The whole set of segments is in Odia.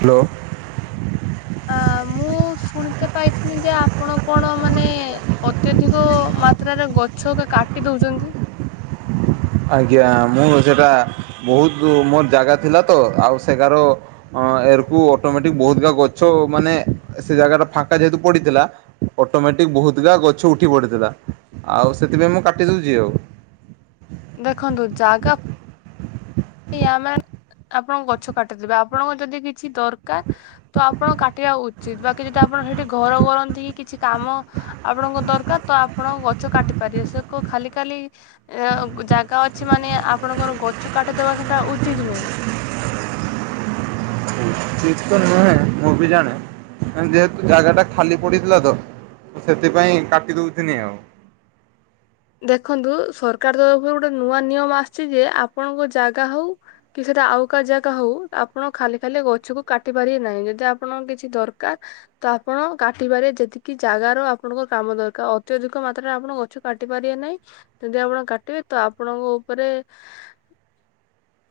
ହ୍ୟାଲୋ। ଆ ମୁଁ ଶୁଣିତେ ପାଇଥିନି ଯେ ଆପଣ କଣ ମାନେ ଅ ତ୍ୟଧିକ ମାତ୍ରାରେ ଗଛ ଗା କାଟି ଦଉଛନ୍ତି। ଆଜ୍ଞା ମୁଁ ସେଟା ବହୁତ ମୋର ଜାଗା ଥିଲା ତ ଆଉ ସେଗାର ଅ ଏରକୁ ଅଟୋମେଟିକ ବହୁତ ଗା ଗଛ ମାନେ ସେ ଜାଗା ଟା ଫାଙ୍କା ଯେହେତୁ ପଡିଥିଲା ଅଟୋମେଟିକ ବହୁତ ଗା ଗଛ ଉଠି ପଡିଥିଲା ଆଉ ସେଥିପାଇଁ ମୁଁ କାଟି ଦଉଛି ଆଉ। ଦେଖନ୍ତୁ ଜାଗା ଆମେ ଆପଣଙ୍କ ଗଛ କାଟିଦେବେ ଆପଣଙ୍କ ଯଦି କିଛି ଦରକାର ତ ଆପଣ କାଟିବା ଉଚିତ ବାକି ଯଦି ଆପଣ ସେଇଠି ଘର କରନ୍ତି କି କିଛି କାମ ଆପଣଙ୍କ ଦରକାର ତ ଆପଣ ଗଛ କାଟି ପାରିବେ ସେ ଖାଲି ଖାଲି ଏ ଜାଗା ଅଛି ମାନେ ଆପଣଙ୍କର ଗଛ କାଟିଦେବା ସେଟା ଉଚିତ ନୁହେଁ। ଉଚିତ୍ ନୁହେଁ ମୁଁ ବି ଜାଣେ ଯେହେତୁ ଜାଗା ଟା ଖାଲି ପଡିଥିଲା ତ ମୁଁ ସେଥିପାଇଁ କାଟି ଦଉଥିନି ଆଉ। ଦେଖନ୍ତୁ ସରକାର ତରଫରୁ ଗୋଟେ ନୂଆ ନିୟମ ଆସିଛି ଯେ ଆପଣଙ୍କ ଜାଗା ହଉ କି ସେଇଟା ଆଉ କାହା ଜାଗା ହଉ ଆପଣ ଖାଲି ଖାଲି ଗଛକୁ କାଟି ପାରିବେ ନାହିଁ ଯଦି ଆପଣ କିଛି ଦରକାର ତ ଆପଣ କାଟିପାରିବେ ଯେତିକି ଜାଗ ର ଆପଣଙ୍କ କାମ ଦରକାର ଅତ୍ୟଧିକ ମାତ୍ରାରେ ଆପଣ ଗଛ କାଟି କାଟି ପାରିବେ ନାହିଁ ଯଦି ଆପଣ କାଟିବେ ତ ଆପଣଙ୍କ ଉପରେ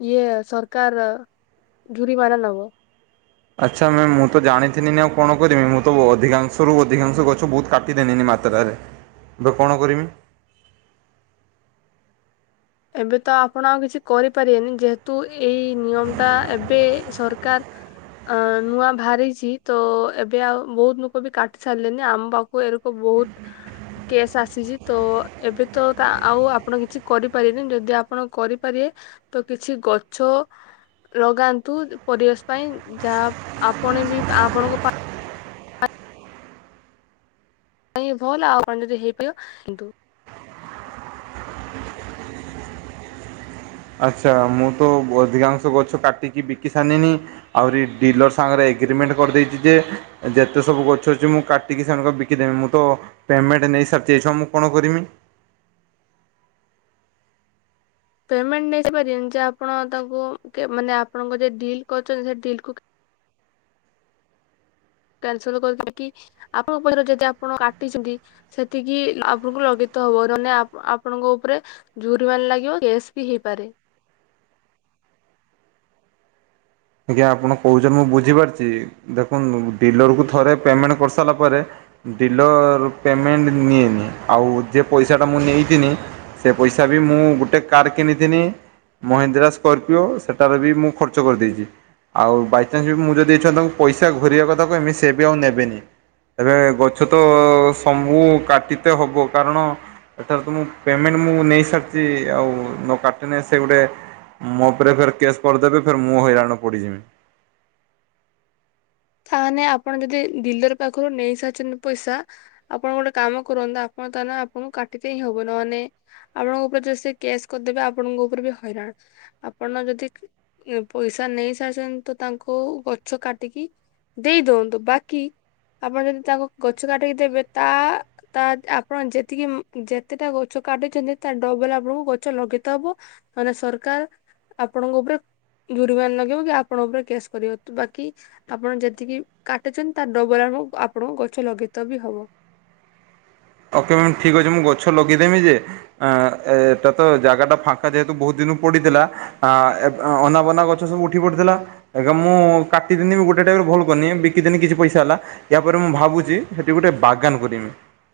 ଇଏ ସରକାର ଯୁରି ମାରା ନବ ଆଚ୍ଛା ମ୍ୟାମ୍ ମୁଁ ତ ଜାଣିଥିନି ଆଉ କଣ କରିବି ମୁଁ ତ ଅଧିକଂଶରୁ ଅଧିକାଂଶ ଗଛ ବହୁତ କାଟିଦେନିନି ମେ ସାତଟାରେ ଏବେ କଣ କରିମି? ଏବେ ତ ଆପଣ ଆଉ କିଛି କରିପାରିବେନି ଯେହେତୁ ଏଇ ନିୟମ ଟା ଏବେ ସରକାର ଅ ନୂଆ ବାହାରିଛି ତ ଏବେ ଆଉ ବହୁତ ଲୋକ ବି କାଟି ସାରିଲେନି ଆମ ପାଖକୁ ଏ ରକ ବହୁତ କେସ୍ ଆସିଛି ତ ଏବେ ତ ଆଉ ଆପଣ କିଛି କରି ାରିନି ଯଦି ଆପଣ କରିପାରିବେ ତ କିଛି ଗଛ ଲଗାନ୍ତୁ ପରିବେଶ ପାଇଁ ଯାହା ଆପଣ ବି ଆପଣଙ୍କ କାଇ ଭଲ ଆଉ କଣେ ଯଦି ହେଇପାରିବ କିନ୍ତୁ ଆଚ୍ଛା ମୁଁ ତ ଅଧିକାଂଶ ଗଛ କାଟିକି ବିକି ସାରିନିନି ଆହୁରି ଡିଲର ସାଙ୍ଗରେ ଏଗ୍ରିମେଣ୍ଟ କରିଦେଇଛି ଯେ ଯେତେ ସବୁ ଗଛ ଅଛି ମୁଁ କାଟିକି ସେମାନଙ୍କ ବିକିଦେବି ମୁଁ ତ ପେମେଣ୍ଟ ନେଇ ସ ମୁଁ କଣ କରିମି? ପେମେଣ୍ଟ ନେଇି ପାର ଯେ ଆପଣ ତାଙ୍କୁ ମାନେ ଆପଣଙ୍କ ଯ ଡିଲ୍ କରଛନ୍ତି ସେ ଡିଲ୍କୁ କ୍ୟାନସଲ କରି କି ଆପଣଙ୍କ ଉପରେ ଯଦି ଆପଣ କାଟିଛନ୍ତି ସେତିକି ଆପଣଙ୍କୁ ଲଗିତ ହବ ମାନେ ଆପଣଙ୍କ ଉପରେ ଜୋରି ମାନ ଲାଗିବ କେଶ୍ ବି ହେଇପାରେ ଆଜ୍ଞା ଆପଣ କହୁଛନ୍ତି ମୁଁ ବୁଝିପାରୁଛି ଦେଖନ୍ତୁ ଡିଲର କୁ ଥରେ ପେମେଣ୍ଟ କରିସାରିଲା ପରେ ଡିଲର ପେମେଣ୍ଟ ନିଏନି ଆଉ ଯ ପଇସାଟା ମୁଁ ନେଇିନି ସେ ପଇସା ବି ମୁଁ ଗୋଟେ କାର୍ କିଣିଥିନି ମହିନ୍ଦ୍ରା ସ୍କର୍ପିଓ ସେଠାରେ ବି ମୁଁ ଖର୍ଚ୍ଚ କରିଦେଇଛି। ଆଉ ବାଇଚାନ୍ସ ବି ମୁଁ ଯଦି ଛନ୍ତି ତାଙ୍କୁ ପଇସା ଘୁରରିବା କଥା କହମିତି ସେ ବି ଆଉ ନେବେନି ଏବେ ଗଛ ତ ସବୁ କାଟିିତେ ହବ କାରଣ ଏଠାରେ ତ ପେମେଣ୍ ମୁଁ ନେଇାରିଛି ଆଉ ଗୋଟେ ମୋ ଉପରେ ଫର କେସ୍ କରିଦେବେ ଫର ମୁଁ ହଇରାଣ ପଡିଯିବି ତାହେଲେ ଆପଣ ଯଦି ଡିଲର ପାଖରୁ ନେଇ ସାରିଛନ୍ତି ପଇସା ଆପଣ ଗୋଟେ କାମ କରନ୍ତୁ ଆପଣ ତା ଆପଣଙ୍କୁ କାଟଦେ ହିଁ ହବ ନହେଲେ ଆପଣଙ୍କ ଉପରେ ଯଦି କେସ୍ କରିଦେବେ ଆପଣଙ୍କ ଉପରେ ବି ହଇରାଣ ଆପଣ ଯଦି ପଇସା ନେଇ ସାରଛନ୍ତି ତ ତାଙ୍କୁ ଗଛ କାଟିକି ଦେଇ ଦିଅନ୍ତୁ ବାକି ଆପଣ ଯଦି ତାଙ୍କ ଗଛ କାଟିକି ଦେବେ ତା ତା ଆପଣ ଯେତିକି ଯେତେଟା ଗଛ କାଟୁଛନ୍ତି ତା ଡବଲ ଆପଣଙ୍କୁ ଗଛ ଲଗେଇତ ହବ ମାନେ ସରକାର ଆପଣଙ୍କ ଉପରେ ଦୁରିବାନ ଲଗେଇିବ କି ଆପଣଙ୍କ ଉପରେ କେସ୍ କରିବ ବାକି ଆପଣ ଯଦି ଯେତିକି କାଟୁଚଛନ୍ତି ତ ଡବଲ ଆ ଆପଣଙ୍କ ଗଛ ଲଗେଇ ବି ହବ ଓକେ ମ୍ୟାମ୍ ଠିକ ଅଛି ମୁଁ ଗଛ ଲଗେଇଦେମି ଯେ ଆ ଏଟ ତ ଜାଗା ଟା ଫାଙ୍କା ଯେହେତୁ ବହୁତ ଦିନ ପଡିଥିଲା। ଆ ଅନାବନା ଗଛ ସବୁ ଉଠି ପଡିଥିଲା। ଆଜ୍ଞ ମୁଁ କାଟିଦିନି ବି ଗୋଟେ ଟାଇପରେ ଭଲ କରିନି ବିକିଦିନି କିଛି ପଇସା ହେଲା। ୟା ପରେରେ ମୁଁ ଭାବୁଛି ସେଠି ଗୋଟେ ବାଗାନ କରମି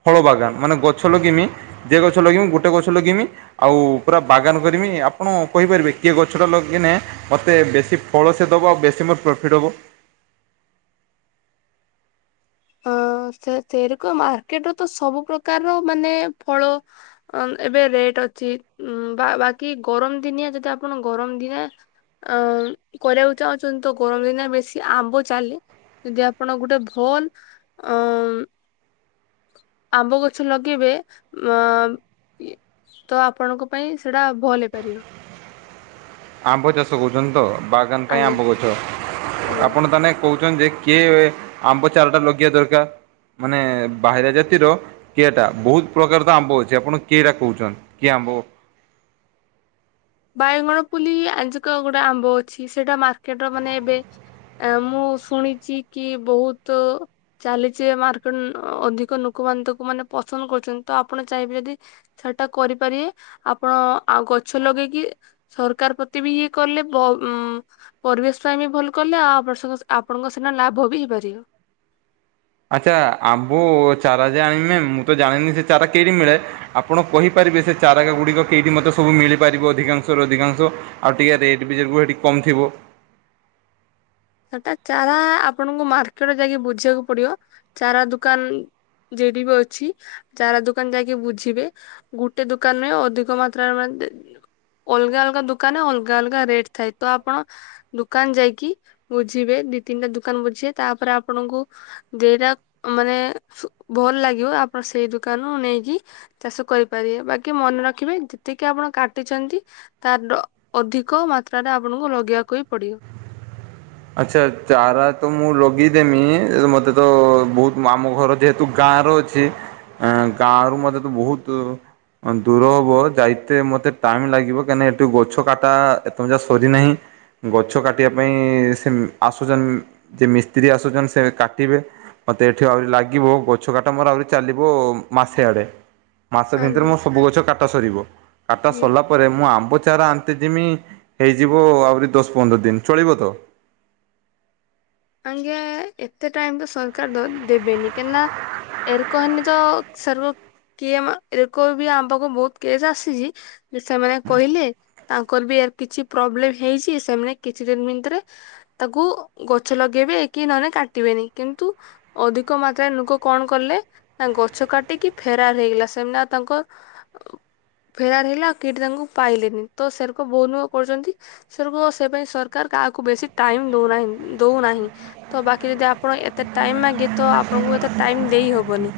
ଫଳ ବାଗାନ ମାନେ ଗଛ ଲଗେଇମି। ଯେ ଗଛ ଲଗେଇମି ଗୋଟେ ଗଛ ଲଗେଇମି। ଆଉ ପୁରା ବାଗାନ କରିମି ଆପଣ କହିପାରିବେ କିଏ ଗଛ ଟା ଲଗେଇନେ ମୋତେ ବେଶୀ ଫଳ ସେ ଦବ ଆଉ ବେଶୀ ମୋର ପ୍ରଫିଟ୍ ହବ ହଁ ସେ ସେରିକ ମାର୍କେଟର ତ ସବୁ ପ୍ରକାରର ମାନେ ଫଳ ଅ ଏବେ ରେଟ୍ ଅଛି ବା ବାକି ଗରମ ଦିନିଆ ଯଦି ଆପଣ ଗରମ ଦିନଆ ଅ କରିବାକୁ ଚାହୁଁଛନ୍ତି ତ ଗରମ ଦିନ ବେଶୀ ଆମ୍ବ ଚାଲେ ଯଦି ଆପଣ ଗୋଟେ ଭଲ ଅ ଆମ୍ବ ଗଛ ଲଗେଇବେ ଅ ତ ଆପଣଙ୍କ ପାଇଁ ସେଇଟା ଭଲ ହେଇପାରିବ। ଆମ୍ବ ଚାଷ କରୁଛନ୍ତି ତ ବାଗାନ ପାଇଁ ଆଜ୍ଞା ଆମ୍ବ ଗଛ ଆଜ୍ଞା। ଆପଣ ତାହାନେ କହୁଛନ୍ତି କିଏ ଆମ୍ବ ଚାରା ଟା ଲଗେଇବା ଦରକାର ମାନେ ବାହାରା ଜାତିର। କିଏଟା ବହୁତ ପ୍ରକାର ତ ଆମ୍ବ ଅଛି ଆପଣ କିଏଟା କହୁଛନ୍ତି କିଏ ଆମ୍ବ। ବାଇଗଣ ପଲି ଆଜିକ ଗୋଟେ ଆମ୍ବ ଅଛି ସେଇଟା ମାର୍କେଟ ର ମାନେ ଏବେ ଆ ମୁଁ ଶୁଣିଛି କି ବହୁତ ଚାଲିଛି ମାର୍କେଟ ଅଧିକ ଲୋକମାନେ ତାକୁ ମାନେ ପସନ୍ଦ କରୁଛନ୍ତି ତ ଆପଣ ଚାହିଁବେ ଯଦି ସେଟା କରିପାରିବେ ଆପଣ ଆଉ ଗଛ ଲଗେଇକି କି ସରକାର ପ୍ରତି ବି ଇଏ କଲେ ବ ପରିବେଶ ପାଇଁ ବି ଭଲ କଲେ ଆଉ ଆପଣ ଆପଣଙ୍କ ସିନା ଲାଭ ବି ହେଇପାରିବ। ଆଚ୍ଛା ଆମ୍ବୁ ଚାରା ଯେ ଆଣିମେ ମୁଁ ତ ଜାଣିନି ଯେ ଚାରା କେଠି ମିଳେ। ଆପଣ କହିପାରିବେ ସେ ଚାରାଗ ଗୁଡ଼ିକ କେହିଠି ମୋତେ ସବୁ ମିଳିପାରିବ ଅଧିକାଂଶରୁ ଅଧିକାଂଶ। ଆଉ ଟିଏ ରେଟ୍ [unintelligible] କମ୍ ଥିବୁ। ସେଟା ଚାରା ଆପଣଙ୍କୁ ମାର୍କେଟ ଯାଇକି ବୁଝିବାକୁ ପଡିବ ଚାରା ଦୁକାନ ଜେଡିବ ଅଛି। ଚାରା ଦୋକାନ ଯାଇକି ବୁଝିବେ ଗୁଟେ ଦୋକାନ ନୁହେଁ ଅଧିକ ମାତ୍ରାରେ ମାନେ ଦେ ଅଲଗା ଅଲଗା ଦୁକାନରେ ଅଲଗା ଅଲଗା ରେଟ୍ ଥାଏ ତ ଆପଣ ଦୁକାନ ଯାଇକି ବୁଝିବେ ଦି ତିନିଟା ଦୁକାନ ବୁଝିବେ ତାପରେ ଆପଣଙ୍କୁ ଦେଇଟା ମାନେ ଭଲ ଲାଗିବ ଆପଣ ସେଇ ଦୁକାନରୁ ନେଇକି ଚାଷ କରିପାରିବେ ବାକି ମନ ରଖିବେ ଯେତିକି ଆପଣ କାଟିଚନ୍ତି ତାର ଡ ଅଧିକ ମାତ୍ରାରେ ଆପଣଙ୍କୁ ଲଗେଇବାକୁ ହିଁ ପଡିବ। ଆଛା ଚାରା ତ ମୁଁ ଲଗେଇଦେମି ମତେ ତ ବହୁତ ଆମ ଘର ଯେହତୁ। ତୁ ଗାଁ ର ଅଛି ଆ ଗାଁ ରୁ ମତେ ତ ବହୁତ ଦୂର ଦୂର ହବ ଯାଇତେ ମତେ ଟାଇମ୍ ଲାଗିବ କାହିଁକି ଏଠି ଗଛ କାଟା ଏପର୍ଯ୍ୟନ୍ତ ସରିନାହିଁ। ଗଛ କାଟିବା ପାଇଁ ସେ ଆସୁଛନ୍ ଯିଏ ମିସ୍ତ୍ରୀ ଆସୁଛନ୍ ସେ କାଟିବେ। ମତେ ଏଠି ଆହୁରି ଲାଗିବ ଗଛ କାଟା ମୋର ଆହୁରି ଚାଲିବ ମାସେ ଆଡେ। ମାସ ଭିତରେ ଆଜ୍ଞା ମୋର ସବୁ ଗଛ କାଟା ସରିବ କାଟା ଆଜ୍ଞା ସରିଲା ପ ପରେ ମୁଁ ଆମ୍ବ ଚାରା ଅନିତେ ଜିମି ହେଇଯିବ ଆହୁରି ଦଶ ପନ୍ଦର ଦିନ ଚଳିବ ତ? ଆଜ୍ଞା ଏତେ ଟାଇମ୍ ତ ସରକାର ଦେବେନି କାଇଁନା ଏରକୋ ହେନି ତ ସର କିଏ ଏରକୋ ବି ଆମ ପାଖକୁ ବହୁତ କିଏ ଆସିଛି। ସେମାନେ କହିଲେ ତାଙ୍କର ବି କିଛି ପ୍ରୋବ୍ଲେମ ହେଇଛି ସେମାନେ କିଛି ଦିନ ଭିତରେ ତାକୁ ଗଛ ଲଗେଇବେ କି ନହେଲେ କାଟିବେନି କିନ୍ତୁ। ଅଧିକ ମାତ୍ରାରେ ଲୋକ କଣ କଲେ। ନା ଗଛ କାଟିକି ଫେରାର ହେଇଗଲା ସେମିତି ତାଙ୍କ। ଫେରାର ହେଇଲା ଆଉ କେଠି ତାଙ୍କୁ ପାଇଲେନି ତ ସେରୋକ ବହୁତ ନୁକ କରୁଛନ୍ତି। ସେରକମ୍ ସେ ପାଇଁ ସରକାର କାହାକୁ ବେଶୀ ଟାଇମ୍ ଦେଉନାହାଁନ୍ତି। ଦଉନାହିଁ ତ ବାକି ଯଦି ଆପଣ ଏତେ ଟାଇମ୍ ମାଗେ ତ ଆପଣଙ୍କୁ ଏତେ ଟାଇମ୍ ଦେଇ ହବନି।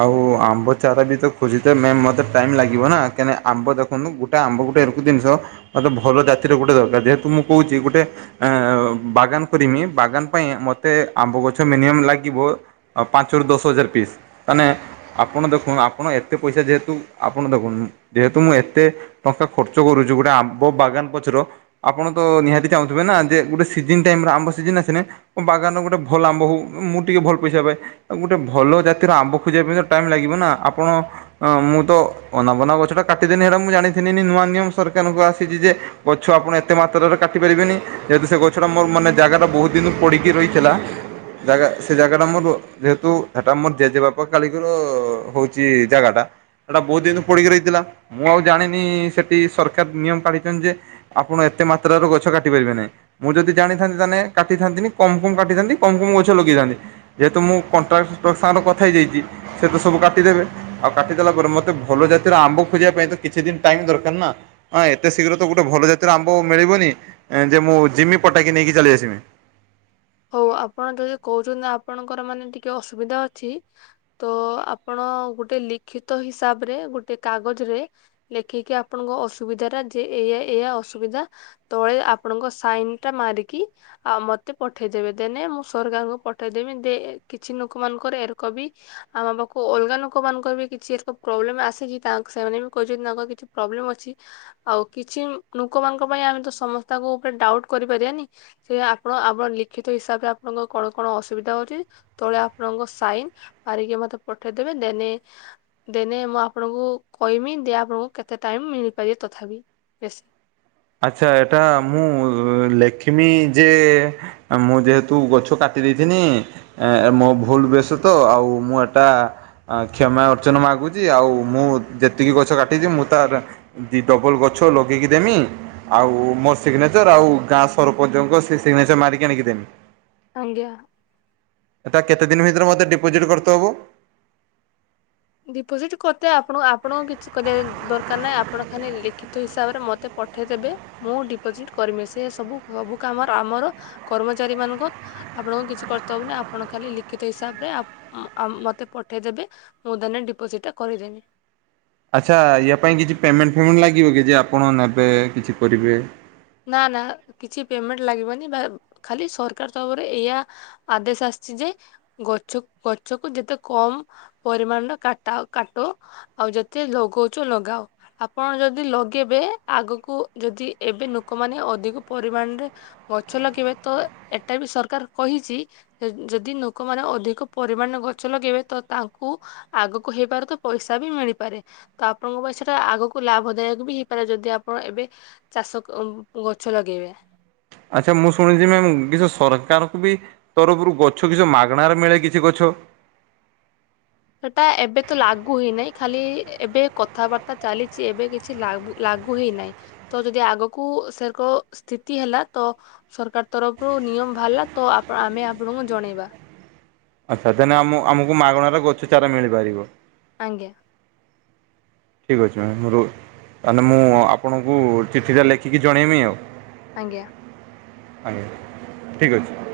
ଆଉ ଆମ୍ବ ଚାରା ବି ତ ଖୋଜିତେ ମେ ମତେ ଟାଇମ୍ ଲାଗିବ ନା କାହିଁକ ଆମ୍ବ ଦେଖ ଦେଖନ୍ତୁ ଗୋଟେ ଆମ୍ବ ଗୋଟେ ଏକ ଜିନଷ ମତେ ଭଲ ଜାତିରେ ଗୋଟେ ଦରକାର ଯେହେତୁ ମୁଁ କହୁଛି ଗୋଟେ ଅ ବାଗାନ କରିମି ବାଗାନ ପାଇଁ ମତେ ଆମ୍ବ ଗଛ ମିନିମମ ଲାଗିବ। ଆ ପାଞ୍ଚରୁ ଦଶ ହଜାର ପିସ୍। ତହେନେ ଆପଣ ଦେଖନ୍ତ ଆପଣ ଏତେ ପଇସା ଯେହେତୁ ଆପଣ ଦେଖନ୍ତ ଯେହେତୁ ମୁଁ ଏତେ ଟଙ୍କା ଖର୍ଚ୍ଚ କରୁଚୁ ଗୋଟେ ଆମ୍ବ ବାଗାନ ପଛର। ଆପଣ ତ ନିହାତି ଚାହୁଁଥିବେ ନା ଯେ ଗୋଟେ ସିଜିନ୍ ଟାଇମ ଆମ୍ବ ସିଜିନ୍ ଆସିନେ ବାଗାନର ଗୋଟେ ଭଲ ଆମ୍ବ ହଉ ମୁଁ ଟିକେ ଭଲ ପଇସା ପାଏ ଆଉ ଗୋଟେ ଭଲ ଜାତିର ଆମ୍ବ ଖୋଜିବା ପାଇଁ ତ ଟାଇମ୍ ଲାଗିବ ନା ଆପଣ ଅଁ ମୁଁ ତ ଅନାବନା ଗଛ ଟା କାଟିଦେନି ସେଟା ମୁଁ ଜାଣିିଥିନି ନେ ନୂଆ ନିୟମ ସରକାରଙ୍କ ଆସିଛି ଯେ ଗଛ ଆପଣ ଏତେ ମାତ୍ରାରେ କାଟି ପାରିବେନି ଯେହେତୁ ସେ ଗଛଟା ମୋର ମାନେ ଜାଗାରେ ବହୁତ ଦିନ ପଡ଼ିକି ରହିଥିଲା। ଜାଗା ସେ ଜାଗାଟା ମର ଯେହେତୁ ହେଟ ମୋର ଜେଜେବାପା ପକାଳିକର ହଉଛି ଜାଗା ଟା। ସେଟା ବହୁତ ଦିନ ପଡିକି ରହିଥିଲା ମୁଁ ଆଉ ଜାଣିନି ସେଠି ସରକାର ନିୟମ କାଢୀଛନ୍ତି ଯେ ଆପଣ ଏତେ ମାତ୍ରା ର ଗଛ କାଟି ପାରିବେ ନାହିଁ। ମୁଁ ଯଦି ଜାଣିଥାନ୍ତି ତାନେ କାଟିଥାନ୍ତିନି କମ୍ କମ୍ କାଟିଥାନ୍ତି କମ୍ କମ୍ ଗଛ ଲଗେଇଥାନ୍ତି। ଯେହେତୁ ମୁଁ କଣ୍ଟ୍ରାକ୍ଟର ସାଙ୍ଗରେ କଥା ହେଇଯାଇଛି ସେ ତ ସବୁ କାଟିଦେବେ। ଆଉ କାଟିଦେଲା ପରେ ମତେ ଭଲ ଜାତିର ଆମ୍ବ ଖୋଜିବା ପାଇଁ ତ କିଛି ଦିନ୍ ଟାଇମ୍ ଦରକାର ନା। ହଁ ଏତେ ଶୀଘ୍ର ତ ଗୋଟେ ଭଲ ଜାତିର ଆମ୍ବ ମିଳିବନି ଯେ ମୁଁ ଜିମି ପଟାକି ନେଇକି ଚାଲି ଆସିବି। ହଉ ଆପଣ ଯଦି କହୁଛନ୍ତି ଆପଣଙ୍କର ମାନେ ଟିକେ ଅସୁବିଧା ଅଛି। ତ ଆପଣ ଗୋଟେ ଲିଖିତ ହିସାବରେ ଗୋଟେ କାଗଜ ରେ ଲେଖିକି ଆପଣଙ୍କ ଅସୁବିଧା ଟା ଯେ ଏୟା ଏୟା ଅସୁବିଧା। ତଳେ ଆପଣଙ୍କ ସାଇନ ଟା ମାରିକି ଆ ମତେ ପଠେଇଦେବେ ଦେନ୍ ମୁଁ ସରକାରଙ୍କୁ ପଠେଇଦେବି ଦେ କିଛି ଲୋକ ମାନଙ୍କର ଏରକ ବି ଆମ ପାଖକୁ ଅଲଗା ଲୋକମାନଙ୍କର ବି କିଛିର ପ୍ରୋବ୍ଲେମ୍ ଆସିଛି ତା ସେମାନେ ବି କହିଛନ୍ତି ତାଙ୍କର କିଛି ପ୍ରୋବ୍ଲେମ୍ ଅଛି। ଆଉ କିଛି ଲୋକମାନଙ୍କ ପାଇଁ ଆମେ ତ ସମସ୍ତଙ୍କ ଉପରେ ଡାଉଟ୍ କରିପାରିବାନି ସେ ଆପଣ ଆପଣ ଲିଖିତ ହିସାବରେ ଆପଣଙ୍କ କଣ କଣ ଅସୁବିଧା ହଉଛି। ତଳେ ଆପଣଙ୍କ ସାଇନ ମାରିକି ମତେ ପଠେଇଦେବେ ଦେନ୍ ଦେନ୍ ମୁଁ ଆପଣଙ୍କୁ କହିମି ଦେ ଆପଣଙ୍କୁ କେତେ ଟାଇମ୍ ମିଳିପାରିବ ତଥାପି ବେଶୀ। ଆଚ୍ଛା ଏଟା ମୁଁ ଲେଖିମି ଯେ ମୁଁ ଯେହେତୁ ଗଛ କାଟି ଦେଇଥିନି। ଏ ମୋ ଭୁଲ ବଶ ତ ଆଉ ମୁଁ ଏଟା ଆ କ୍ଷମା ଅର୍ଚ୍ଚନ ମାଗୁଛି ଆଉ ମୁଁ ଯେତିକି ଗଛ କାଟିଛି ମୁଁ ତାର ଦି ଡବଲ୍ ଗଛ ଲଗେଇକି ଦେମି ଆଉ ମୋର ସିଗ୍ନେଚର ଆଉ ଗାଁ ସରପଞ୍ଚଙ୍କ ସେ ସିଗ୍ନେଚର ମାରିକି ଆଣିକି ଦେମି। ଆଜ୍ଞା। ଏଟା କେତେ ଦିନ ଭିତରେ ମତେ ଡିପୋଜିଟ୍ କରିତେ ହବ? ଡିପୋଜିଟ୍ କରିତେ ଆପଣ ଆପଣଙ୍କୁ କିଛି କରିବା ଦରକାର ନାହିଁ ଆପଣ ଖାଲି ଲିଖିତ ହିସାବରେ ମତେ ମତେ ପଠେଇ ଦେବେ ମୁଁ ଡିପୋଜିଟ୍ କରିବି ସେ ସବୁ ସବୁ କାମର ଆମର କର୍ମଚାରୀ ମାନଙ୍କର ଆପଣଙ୍କୁ କିଛି କର୍ତ୍ତବ୍ଯ ନା ଆପଣ ଖାଲି ଲିଖିତ ହିସାବରେ ଆ ମତେ ପଠେଇଦେବେ। ମୁଁ ଦେନ୍ ଡିପୋଜିଟ୍ କରିଦେନି। ଆଚ୍ଛା ୟା ପାଇଁ କିଛି ପେମେଣ୍ଟ ଫେମେଣ୍ଟ ଲାଗିବ କି ଯେ ଆପଣ ନେବେ କିଛି କରିବେ। ନା ନା କିଛି ପେମେଣ୍ଟ ଲାଗିବନି ବା ଖାଲି ସରକାର ତରଫରେ ଏୟା ଆଦେଶ ଆସିଛି ଯେ ଗଛ ଗଛ କୁ ଯେତେ କମ ପରିମାଣରେ କାଟା କାଟ ଆଉ ଯେତେ ଲଗଉଚ ଲଗାଅ। ଆପଣ ଯଦି ଲଗେଇବେ ଆଗକୁ ଯଦି ଏବେ ଲୋକମାନେ ଅଧିକ ପରିମାଣରେ ଗଛ ଲଗେଇବେ ତ ଏଟା ବି ସରକାର କହିଛି। ଯଦି ଲୋକମାନେ ଅଧିକ ପରିମାଣରେ ଗଛ ଲଗେଇବେ ତ ତାଙ୍କୁ ଆଗକୁ ହେଇପାରେ ତ ପଇସା ବି ମିଳିପାରେ। ତ ଆପଣଙ୍କ ପଇସାଟା ଆଗକୁ ଲାଭ ଦାୟକ ବି ହେଇପାରେ ଯଦି ଆପଣ ଏବେ ଚାଷ ଗଛ ଲଗେଇବା। ଆଚ୍ଛା ମୁଁ ଶୁଣିଛି ମ କିଛି ସରକାରକୁ ବି ତରଫରୁ ଗଛ କିଛ ମାଗଣାରେ ମିଳେ କିଛି ଗଛ ସେଟା ଏବେ ତ ଲାଗୁ ହେଇନାହିଁ ଖାଲି ଏବେ କଥାବାର୍ତ୍ତା ଚାଲିଛି ଏବେ କିଛି ଲାଗୁ ଲାଗୁ ହେଇନାହିଁ ତ ଯଦି ଆଗକୁ ସେରକ ସ୍ଥିତି ହେଲା ତ ସରକାର ତରଫରୁ ନିୟମ ଭହାରିଲା ତ ଆମେ ଆପଣଙ୍କୁ ଜଣେଇବା। ଆଚ୍ଛା ତନେ ଆମ ଆମକୁ ମାଗଣାର ଗଛ ଚାରା ମିଳିପାରିବ। ଆଜ୍ଞା। ଠିକ୍ ଅଛି ମ ତାହେଲେ ମୁଁ ଆପଣଙ୍କୁ ଚିଠିଟା ଲେଖିକି ଜଣେଇବି ଆଉ ଆଜ୍ଞା। ଆଜ୍ଞା ଠିକ ଅଛି।